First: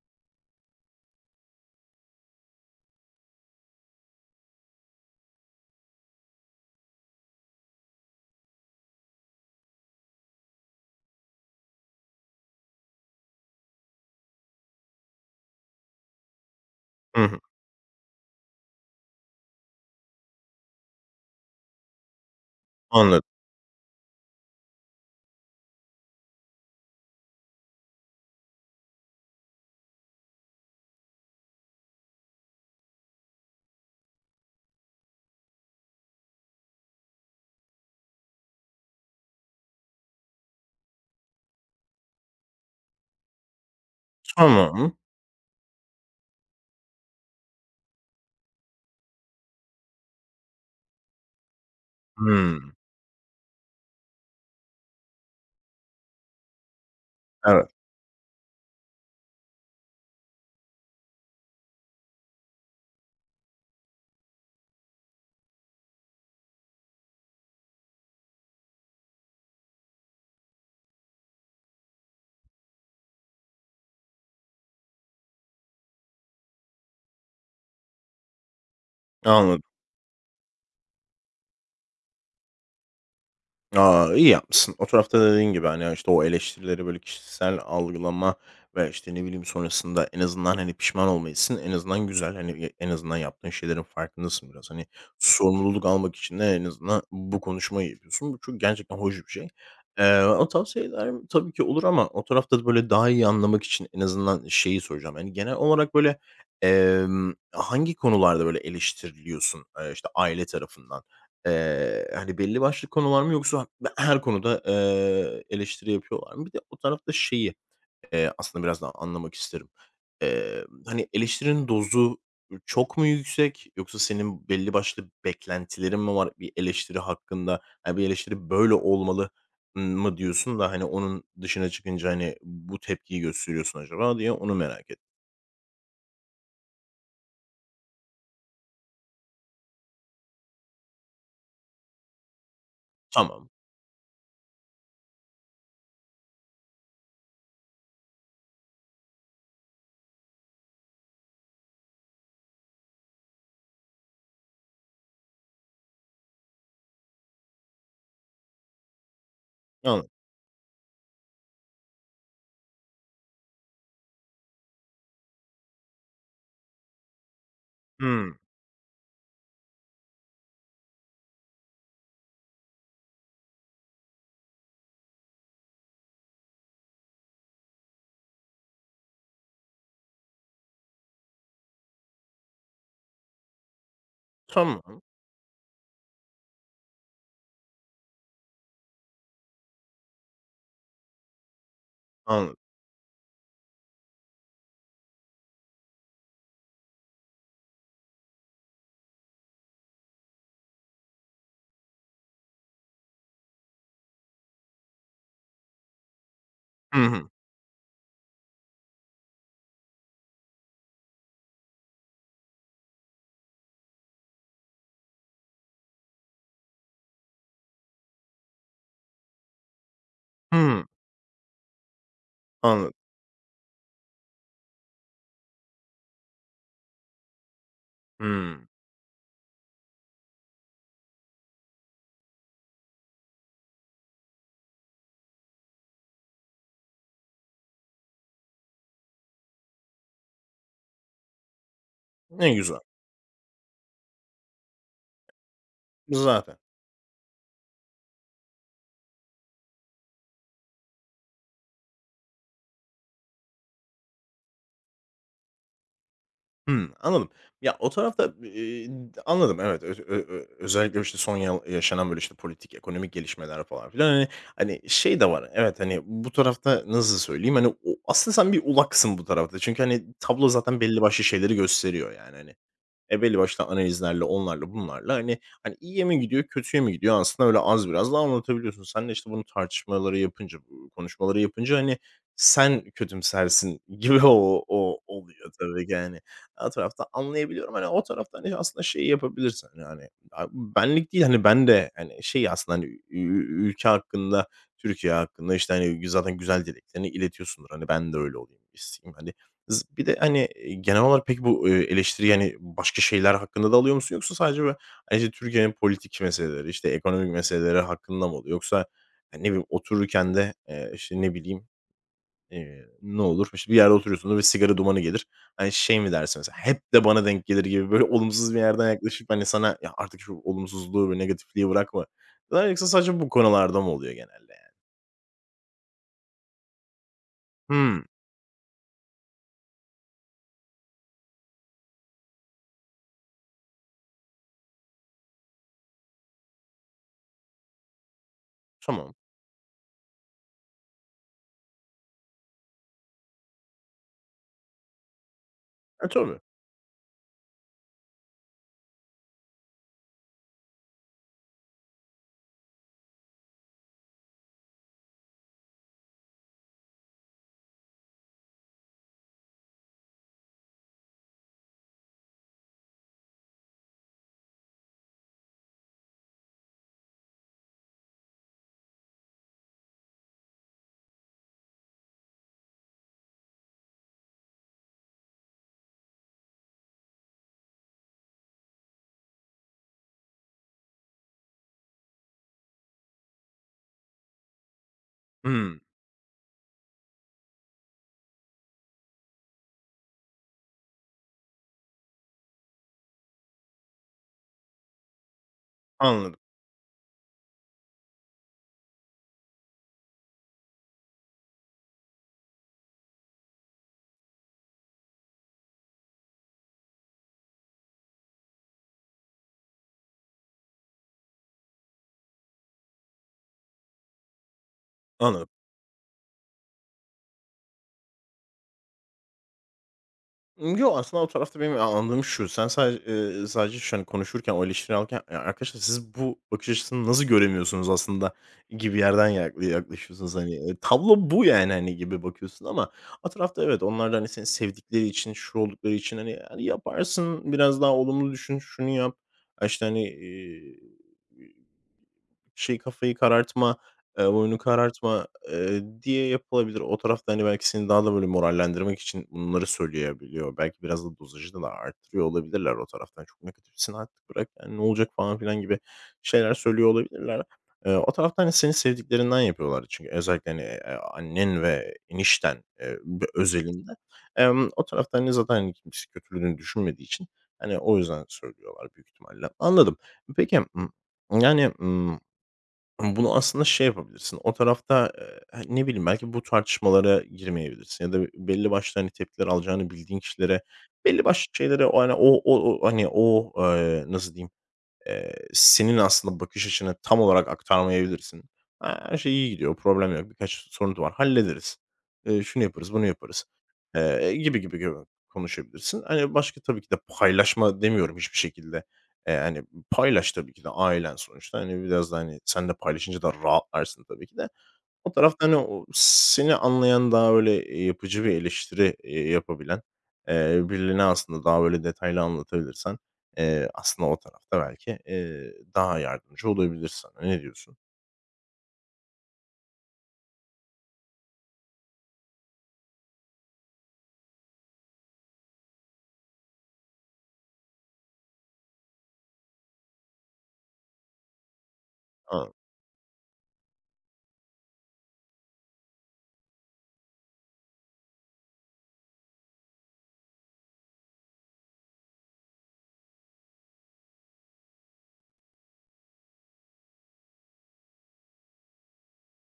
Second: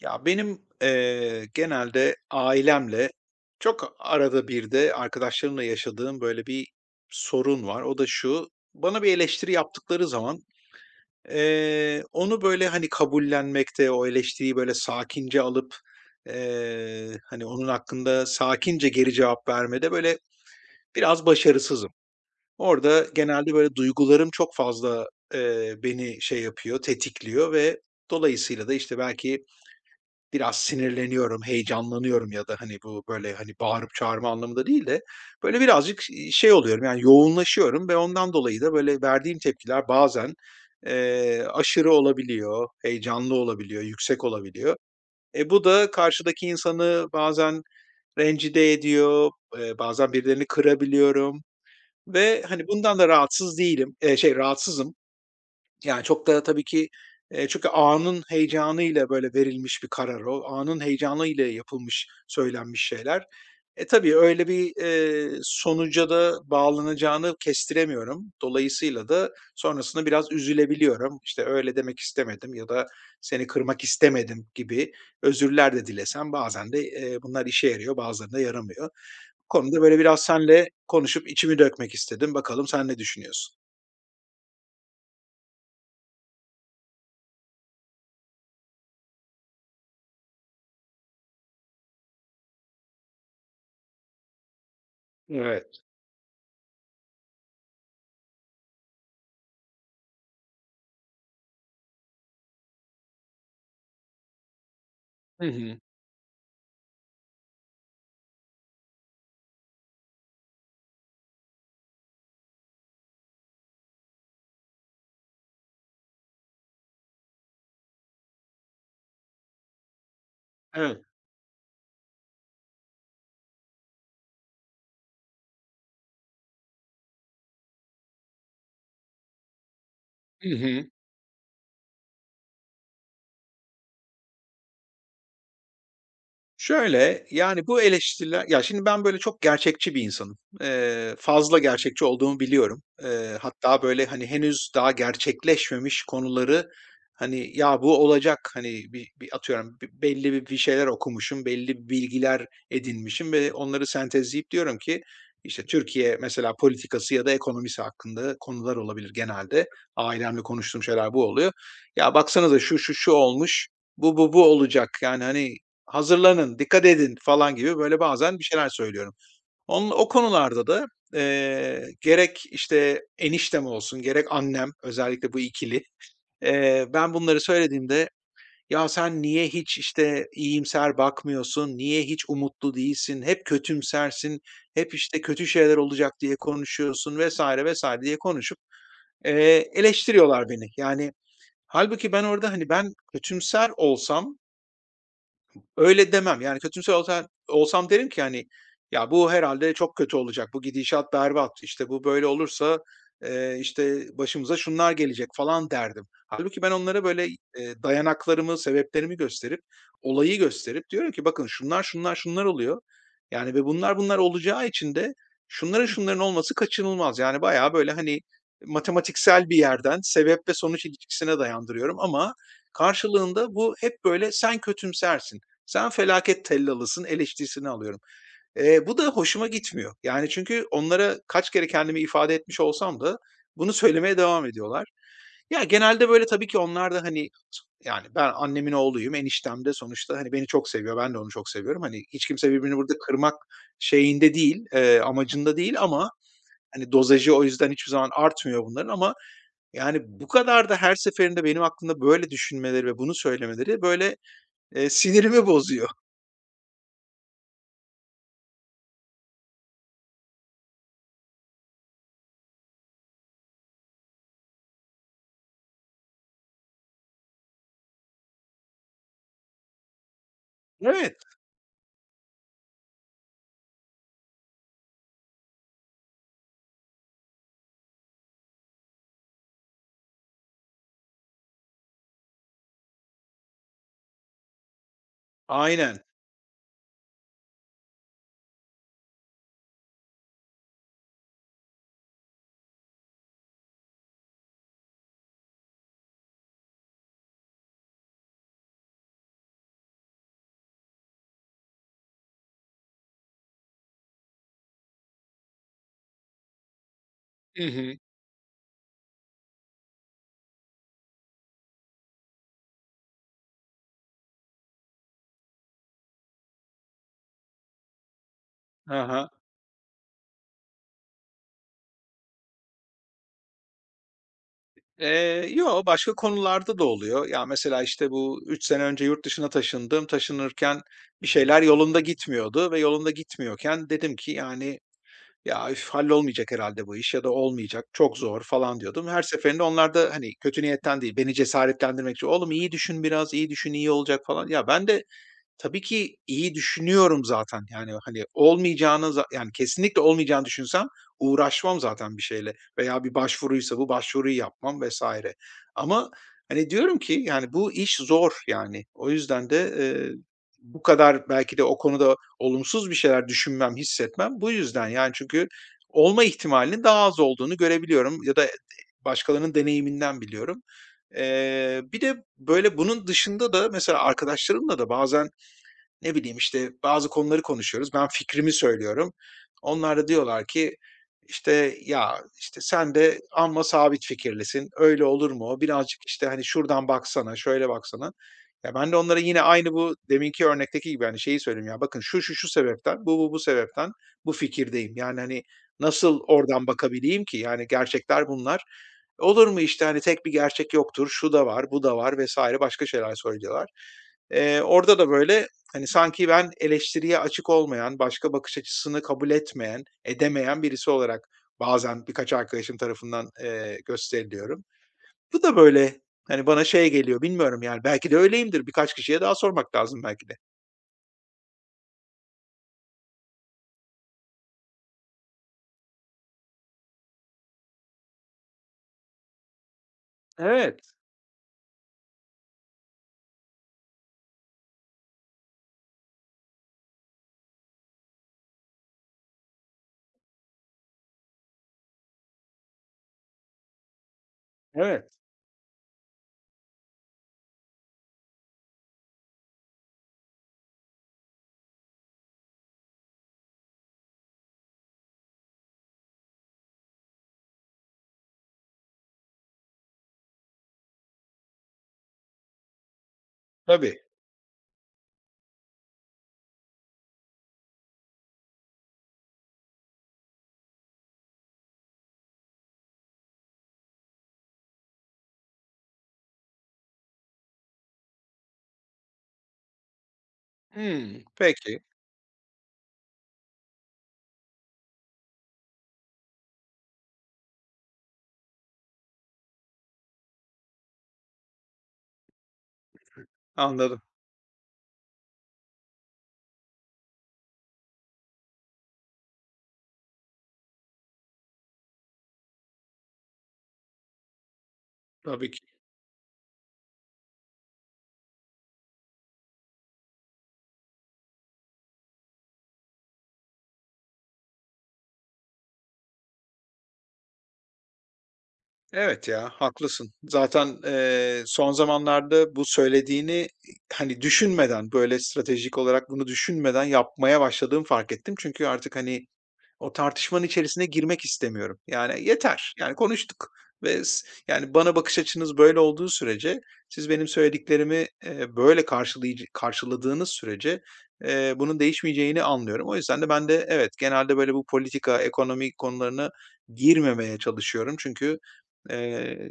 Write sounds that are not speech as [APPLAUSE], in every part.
Ya, benim, genelde ailemle çok arada bir de arkadaşlarımla yaşadığım böyle bir sorun var. O da şu: Bana bir eleştiri yaptıkları zaman, onu böyle, hani, kabullenmekte, o eleştiriyi böyle sakince alıp, Hı hı. hani, onun hakkında sakince geri cevap vermede böyle biraz başarısızım. Orada Anladım. genelde böyle duygularım çok fazla, beni şey yapıyor, tetikliyor ve dolayısıyla da, işte, belki biraz sinirleniyorum, heyecanlanıyorum ya da, hani, bu, böyle, hani, bağırıp çağırma anlamında değil de, böyle, birazcık, şey oluyorum, yani, yoğunlaşıyorum ve ondan dolayı da, böyle, verdiğim tepkiler bazen, aşırı olabiliyor, heyecanlı olabiliyor, yüksek olabiliyor. Tamam. E, bu da karşıdaki insanı bazen rencide ediyor, bazen birilerini kırabiliyorum ve, hani, Hımm. bundan da rahatsız değilim, şey, rahatsızım. Yani, çok da tabii ki, çünkü Evet, anın heyecanıyla, böyle, verilmiş bir karar o. Anın heyecanıyla yapılmış, söylenmiş şeyler. E, tabii öyle bir, sonuca da bağlanacağını kestiremiyorum. Dolayısıyla da sonrasında biraz üzülebiliyorum. İşte, "Öyle demek istemedim." ya da "Seni kırmak istemedim." gibi özürler de dilesem bazen de, bunlar işe yarıyor, bazılarında yaramıyor. Bu anladım. konuda, böyle, biraz senle konuşup içimi dökmek istedim. Bakalım sen ne düşünüyorsun? A! İyi yapmışsın. O tarafta da dediğin gibi, hani, işte, o eleştirileri böyle kişisel algılama ve, işte, ne bileyim, sonrasında en azından, hani, pişman olma en azından güzel. Hani, en azından yaptığın şeylerin farkındasın biraz. Hani, Evet. sorumluluk almak için de en azından bu konuşmayı yapıyorsun. Bu çok gerçekten hoş bir şey. O tavsiyeler tabii ki olur ama o tarafta da böyle daha iyi anlamak için en azından şeyi soracağım. Hani, Hı genel hı. olarak böyle, hangi konularda böyle eleştiriliyorsun, işte, aile tarafından? Hani, belli başlı konular mı yoksa [CLEARS THROAT] her konuda, eleştiri yapıyorlar mı? Bir de o tarafta şeyi, aslında biraz daha anlamak isterim. Evet. Hani, eleştirinin dozu çok mu yüksek yoksa senin belli başlı beklentilerin mi var bir eleştiri hakkında? "Ya, bir eleştiri böyle olmalı." mı Hı diyorsun da, hani, hı. onun dışına çıkınca, hani, bu tepkiyi gösteriyorsun acaba diye onu merak ettim. Şöyle, yani, bu eleştiriler ya, şimdi ben böyle çok gerçekçi bir insanım. Fazla gerçekçi olduğumu biliyorum. Tamam, Hatta böyle, hani, henüz daha gerçekleşmemiş konuları, hani, ya, bu olacak, hani, bir atıyorum belli bir şeyler okumuşum, belli bir bilgiler edinmişim ve onları sentezleyip diyorum ki, işte, Türkiye mesela politikası ya da ekonomisi hakkında konular olabilir genelde. anladım. Ailemle konuştuğum şeyler bu oluyor. Ya, baksanıza şu olmuş, bu olacak. Yani, hani, "Hazırlanın, dikkat edin." falan gibi böyle Hımm, bazen bir şeyler söylüyorum. Onun o konularda da, gerek, işte, eniştem olsun, gerek annem, özellikle bu ikili, ben bunları söylediğimde, "Ya, sen niye hiç, işte, iyimser bakmıyorsun, niye hiç umutlu değilsin, hep kötümsersin, hep, tamam, işte, kötü şeyler olacak diye konuşuyorsun." vesaire vesaire diye konuşup, eleştiriyorlar beni. Yani halbuki ben orada, anladım. hani, ben kötümser olsam öyle demem. Yani kötümser olsam derim ki, hani, "Ya, bu herhalde çok kötü olacak. Bu gidişat berbat. İşte, bu böyle olursa, işte, başımıza şunlar gelecek." falan derdim. Halbuki ben onlara Hı böyle, hı. Dayanaklarımı, sebeplerimi gösterip, olayı gösterip diyorum ki, "Bakın şunlar oluyor. Yani ve bunlar olacağı için de şunların olması kaçınılmaz." Yani bayağı böyle, hani, matematiksel bir yerden sebep ve Hı sonuç ilişkisine dayandırıyorum ama Anladım. karşılığında bu hep böyle sen kötümsersin. Sen felaket tellalısın eleştirisini alıyorum. Hımm, Bu da hoşuma gitmiyor. Yani çünkü onlara kaç kere kendimi ifade etmiş olsam da bunu söylemeye devam ediyorlar. Ya, genelde böyle tabii ki onlar da, hani, yani ben annemin oğluyum, eniştem de sonuçta, hani, beni çok seviyor, ben de onu çok seviyorum. Hani, hiç kimse ne birbirini güzel. burada kırmak şeyinde değil, amacında değil ama, Zaten. hani, dozajı o yüzden hiçbir zaman artmıyor bunların ama, yani, bu kadar da her seferinde benim aklımda böyle düşünmeleri ve bunu söylemeleri, böyle, sinirimi bozuyor. Hımm, anladım. Ya, o tarafta, anladım, evet. Öz ö ö Özellikle, işte, son yaşanan, böyle, işte, politik, ekonomik gelişmeler falan filan, hani, şey de var, evet, hani, bu tarafta nasıl söyleyeyim, hani, o aslında sen bir ulaksın bu tarafta. Çünkü, hani, tablo zaten belli Evet, başlı şeyleri gösteriyor, yani, hani. E, belli başlı analizlerle, onlarla, bunlarla, hani, iyiye mi gidiyor, kötüye mi gidiyor? Aslında öyle az biraz da anlatabiliyorsun. Sen de, işte, bunu tartışmaları yapınca, bu konuşmaları yapınca, hani, sen kötümsersin gibi [LAUGHS] o o oluyor tabii ki, aynen. hani. O tarafta anlayabiliyorum. Hani, o tarafta, hani, aslında şeyi yapabilirsin, yani benlik değil, hani, ben de, hani, şey aslında, hani, ü ü ülke hakkında, Türkiye hakkında, işte, hani, zaten güzel dileklerini iletiyorsundur. Hani, ben de öyle olayım isteyeyim, hani. Bir de, hani, e, genel olarak peki bu, eleştiriyi, hani, başka şeyler hakkında da alıyor musun yoksa sadece böyle, hani, işte, Türkiye'nin politik meseleleri, işte, ekonomik Hı meseleleri hı. hakkında mı oluyor? Yoksa, hani, ne bileyim, otururken de, işte, ne bileyim, ne olur? İşte, bir yerde oturuyorsundur ve sigara dumanı gelir. Hani, şey mi dersin mesela, "Hep de bana denk gelir." gibi böyle [LAUGHS] olumsuz bir yerden Aha. Hı. yaklaşıp, hani, sana, "Ya, artık şu olumsuzluğu ve negatifliği bırakma." der yoksa sadece bu konularda mı oluyor genelde yani? Yo, başka konularda da oluyor. Ya, mesela, Hımm. işte, bu 3 sene önce yurt dışına taşındım. Taşınırken bir şeyler yolunda gitmiyordu ve yolunda gitmiyorken dedim ki, yani, "Ya, üf, hallolmayacak herhalde bu iş ya da olmayacak, çok zor." falan diyordum. Tamam. Her seferinde onlar da, hani, kötü niyetten değil, beni cesaretlendirmek için, "Oğlum iyi düşün biraz, iyi düşün, iyi olacak." falan. Ya, ben de tabii E, ki tabii. iyi düşünüyorum zaten. Yani, hani, olmayacağını yani, kesinlikle olmayacağını düşünsem uğraşmam zaten bir şeyle veya bir başvuruysa bu başvuruyu yapmam vesaire. Ama, hani, diyorum ki, yani, bu iş zor, yani. O yüzden de, bu kadar belki de o konuda olumsuz bir şeyler düşünmem, hissetmem bu yüzden. Yani, çünkü olma ihtimalinin daha az olduğunu görebiliyorum ya da başkalarının deneyiminden biliyorum. Bir de, böyle, bunun dışında da mesela arkadaşlarımla da bazen ne bileyim işte bazı konuları konuşuyoruz. Ben fikrimi söylüyorum. Onlar da diyorlar ki işte ya işte sen de amma sabit fikirlisin. Öyle olur mu? Hımm. Birazcık işte hani şuradan baksana, şöyle baksana. Ya ben de onlara yine aynı bu deminki örnekteki gibi hani şeyi söyleyeyim ya bakın şu şu şu sebepten, bu bu bu sebepten bu fikirdeyim. Yani hani nasıl Anladım, oradan bakabileyim ki? Yani gerçekler bunlar. Olur mu işte, hani, tek bir gerçek yoktur, şu da var, bu da var vesaire başka şeyler söylüyorlar. Orada da, böyle, hani, sanki ben eleştiriye açık olmayan, başka bakış açısını kabul etmeyen, edemeyen birisi olarak bazen birkaç arkadaşım tarafından, gösteriliyorum. Bu anladım. da, böyle, hani, bana şey geliyor, bilmiyorum, yani, belki de öyleyimdir. Birkaç kişiye daha sormak lazım belki de. Yok aslında o tarafta benim anladığım şu, sen sadece, sadece şu, an konuşurken, o eleştiriyi alırken, "Ya, arkadaşlar siz bu bakış açısını nasıl göremiyorsunuz aslında?" gibi yerden yaklaşıyorsunuz. Hani, Evet, tablo bu yani, hani, gibi bakıyorsun ama o tarafta evet, onlar da, hani, seni sevdikleri için, şu oldukları için, hani, yaparsın, biraz daha olumlu düşün, şunu yap, işte, hani, şeyi, kafayı karartma, "Oyunu evet. karartma." Diye yapılabilir. O tarafta, hani, belki seni daha da böyle morallendirmek için bunları söyleyebiliyor. Belki biraz da dozajı da arttırıyor olabilirler o taraftan. "Çok negatifsin artık bırak, yani, ne olacak?" falan filan gibi şeyler söylüyor olabilirler. O tarafta, hani, seni sevdiklerinden yapıyorlardı çünkü özellikle, hani, annen ve enişten, özelinde. Tabii. O tarafta, hani, zaten, hani, kimse kötülüğünü düşünmediği için, hani, o yüzden söylüyorlar büyük ihtimalle. Anladım. Peki, yani, ama bunu aslında şey yapabilirsin, o tarafta, hani, ne bileyim, belki bu tartışmalara girmeyebilirsin ya da belli başlı, hani, tepkiler alacağını bildiğin kişilere Hımm, belli başlı peki. şeylere hani, hani, o, nasıl diyeyim senin aslında bakış açını tam olarak aktarmayabilirsin. "Ha, her şey iyi gidiyor, problem yok, birkaç sorun var, hallederiz. Şunu yaparız, bunu yaparız." Anladım. Gibi konuşabilirsin. Hani, başka tabii ki de paylaşma demiyorum hiçbir şekilde. Hani, paylaş tabii ki de ailen sonuçta. Hani, biraz da, hani, sen de paylaşınca da rahatlarsın tabii ki de. O tarafta, Tabii hani, ki. o seni anlayan, daha, böyle, yapıcı bir eleştiri, yapabilen, birilerine aslında daha, böyle, detaylı anlatabilirsen, aslında o tarafta belki, daha yardımcı olabilir. Ne diyorsun? Evet ya, haklısın. Zaten, son zamanlarda bu söylediğini, hani, düşünmeden, böyle, stratejik olarak bunu düşünmeden yapmaya başladığımı fark ettim. Çünkü artık, hani, o tartışmanın içerisine girmek istemiyorum. Yani A. yeter. Yani konuştuk ve yani bana bakış açınız böyle olduğu sürece, siz benim söylediklerimi, böyle karşıladığınız sürece, bunun değişmeyeceğini anlıyorum. O yüzden de ben de evet, genelde böyle bu politika, ekonomi konularına girmemeye çalışıyorum. Çünkü, eee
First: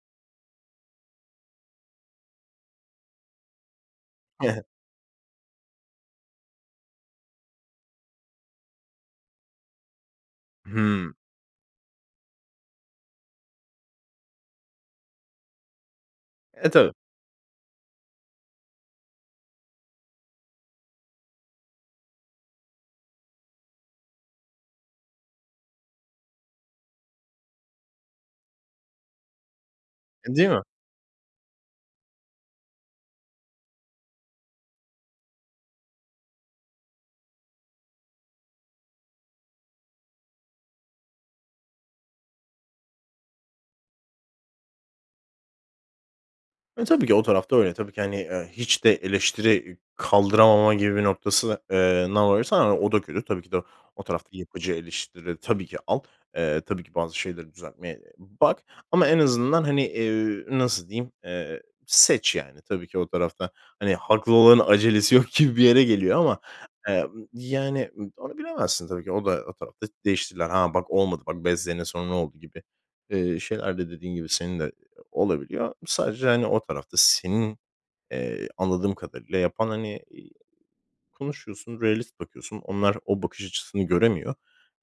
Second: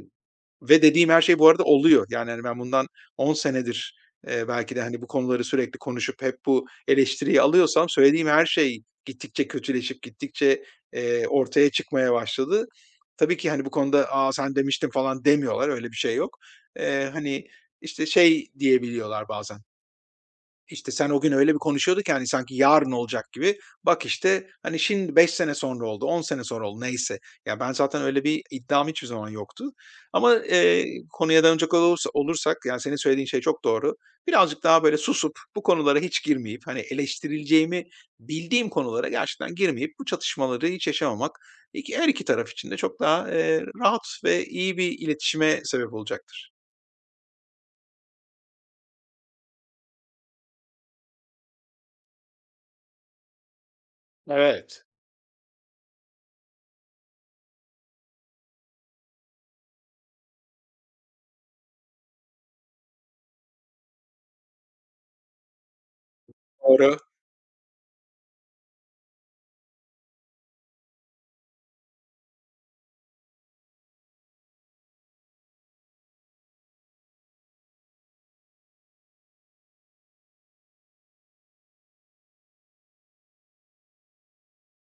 ve dediğim her şey bu arada oluyor. Yani, hani, ben bundan 10 senedir, belki de, [LAUGHS] hani, bu konuları sürekli konuşup hep bu eleştiriyi alıyorsam söylediğim her şey gittikçe kötüleşip gittikçe, Hımm. Ortaya çıkmaya başladı. Tabii ki, hani, bu konuda, "A, sen demiştin." falan demiyorlar. Öyle bir şey yok. E, tabii. Hani, işte, şey diyebiliyorlar bazen. İşte, sen o gün öyle bir konuşuyorduk ki, hani, sanki yarın olacak gibi. Bak, işte, hani, şimdi 5 sene sonra oldu, 10 sene sonra oldu, neyse. Ya, ben zaten öyle bir iddiam hiçbir zaman yoktu. Ama, E, değil mi? Konuya dönecek olursak, yani, senin söylediğin şey çok doğru. Birazcık daha böyle susup, bu konulara hiç girmeyip, hani, eleştirileceğimi bildiğim konulara gerçekten girmeyip bu çatışmaları hiç yaşamamak her iki taraf için de çok daha, rahat ve iyi bir iletişime sebep olacaktır. E, tabii ki o tarafta öyle. Tabii ki, hani, hiç de eleştiri kaldıramama gibi bir noktası varırsan, hani, o da kötü. Tabii ki de o tarafta yapıcı Evet. eleştirileri tabii ki al. Tabii ki bazı şeyleri düzeltmeye bak ama en azından, hani, nasıl diyeyim, seç yani. Tabii ki o tarafta, hani, haklı olanın acelesi yok gibi bir yere geliyor ama, Doğru. Yani, onu bilemezsin tabii ki. O da o tarafta değiştirirler. Ha, bak olmadı, bak bezlerine sonra ne oldu gibi, şeyler de dediğin gibi senin de olabiliyor. Sadece, hani, o tarafta senin, anladığım kadarıyla yapan, hani, iii, konuşuyorsun, realist bakıyorsun. Onlar o bakış açısını göremiyor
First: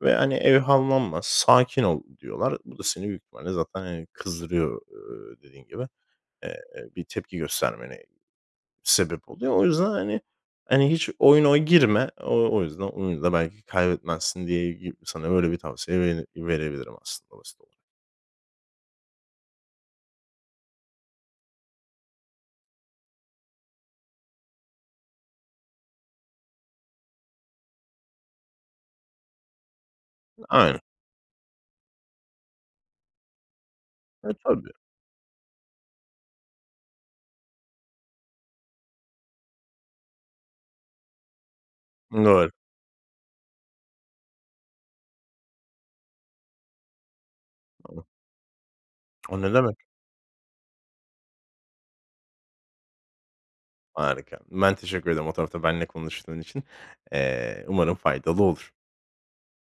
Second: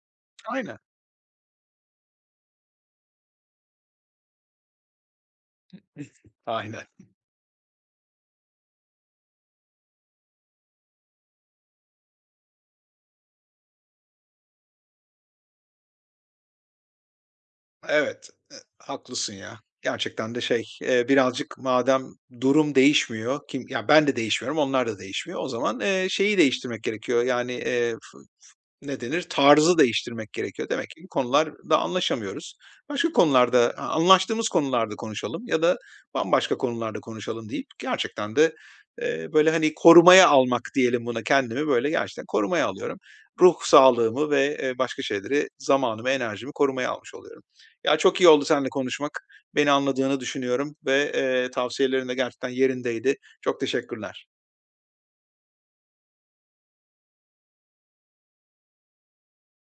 ve, hani, Aynen, "Evhamlanma, sakin ol." diyorlar. Bu da seni büyük ihtimalle zaten, hani, kızdırıyor, dediğin gibi. Eee, aynen. bir tepki göstermene sebep oluyor. O yüzden, hani, hani, hiç oyuna o girme. O yüzden oyunu da belki kaybetmezsin diye sana böyle bir tavsiye verebilirim aslında basit olarak. Evet, e haklısın ya. Gerçekten de şey, birazcık madem durum değişmiyor, ya ben de değişmiyorum, onlar da değişmiyor. O zaman, şeyi değiştirmek gerekiyor yani, f ne denir? Tarzı değiştirmek gerekiyor. Aynen. Demek ki bu konularda anlaşamıyoruz. Başka konularda, E, anlaştığımız tabii. konularda konuşalım ya da bambaşka konularda konuşalım deyip gerçekten de, böyle, hani, korumaya almak diyelim buna. Kendimi böyle gerçekten Doğru. korumaya alıyorum. Ruh sağlığımı ve, başka şeyleri, zamanımı, enerjimi korumaya almış oluyorum. Ya, çok iyi oldu seninle konuşmak. O ne Beni demek. anladığını düşünüyorum ve, tavsiyelerin de gerçekten yerindeydi. Çok teşekkürler. Harika. Ben teşekkür ederim o tarafta benimle konuştuğun için. Umarım faydalı olur.